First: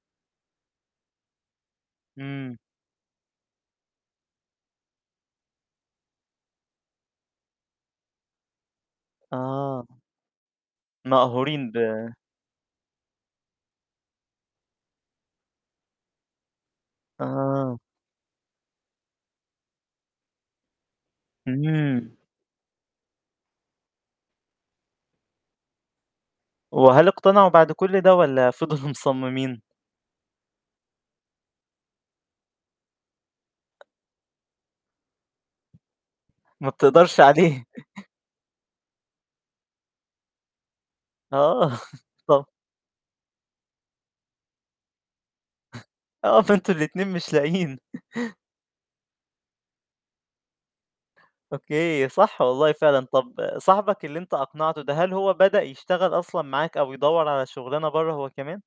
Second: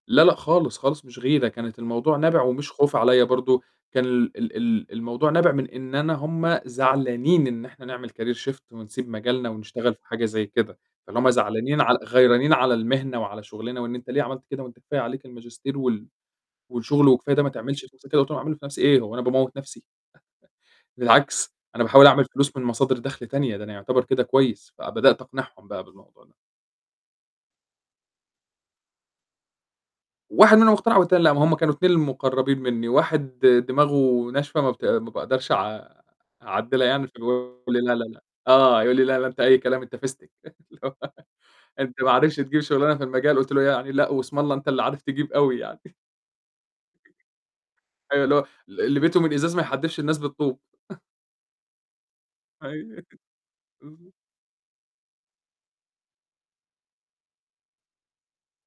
لا، لأ، خالص خالص مش غيرة، كانت الموضوع نابع امم. ومش خوف عليا برضو كان ال ال ال الموضوع نابع من إن أنا هُم زعلانين إن إحنا نعمل Career Shift ونسيب مجالنا آه. ونشتغل في حاجة زي كده، طالما مقهورين ب زعلانين عل غيرانين على المهنة وعلى شغلنا وإن أنت ليه عملت كده؟ وأنت كفاية عليك الماجستير وال والشغل وكفاية ده ما آه. تعملش في نفسك كده وتقع منه، في نفسي إيه؟ هو أنا باموت نفسي! بالعكس، أنا باحاول امم. أعمل فلوس من مصادر دخل تانية ده أنا يعتبر كده كويس، فبدأت أقنعهم بقى بالموضوع ده. وهل اقتنعوا بعد كل ده والّا فضلوا مصممين؟ واحد منهم اقتنع والتاني لأ، ما هُم كانوا اتنين اللي مقربين مني، واحد دماغه ناشفة ما بت ما باقدرش أع ما أعدلها يعني، بتقدرش فاللي هو عليه. يقول لي: "لا، لا، لأ" آه، يقول لي: "لا، لا أنت أي كلام، أنت فستك." اللي هو آه. "أنت ما عرفتش طبع تجيب شغلانة في المجال" قُلت له يعني: "لأ، واسم الله أنت اللي عارف تجيب أوي يعني!" آه، فأنتم الاتنين مش لاقيين أيوه اللي هو ال اللي بيته من إزاز ما يحدفش الناس بالطوب. أوكي، صح والله فعلًا أيوه طب صاحبك بالضبط. اللي أنت أقنعته ده، هل هو بدأ يشتغل أصلًا معاك أو يدوّر على شغلانة برّا هو كمان؟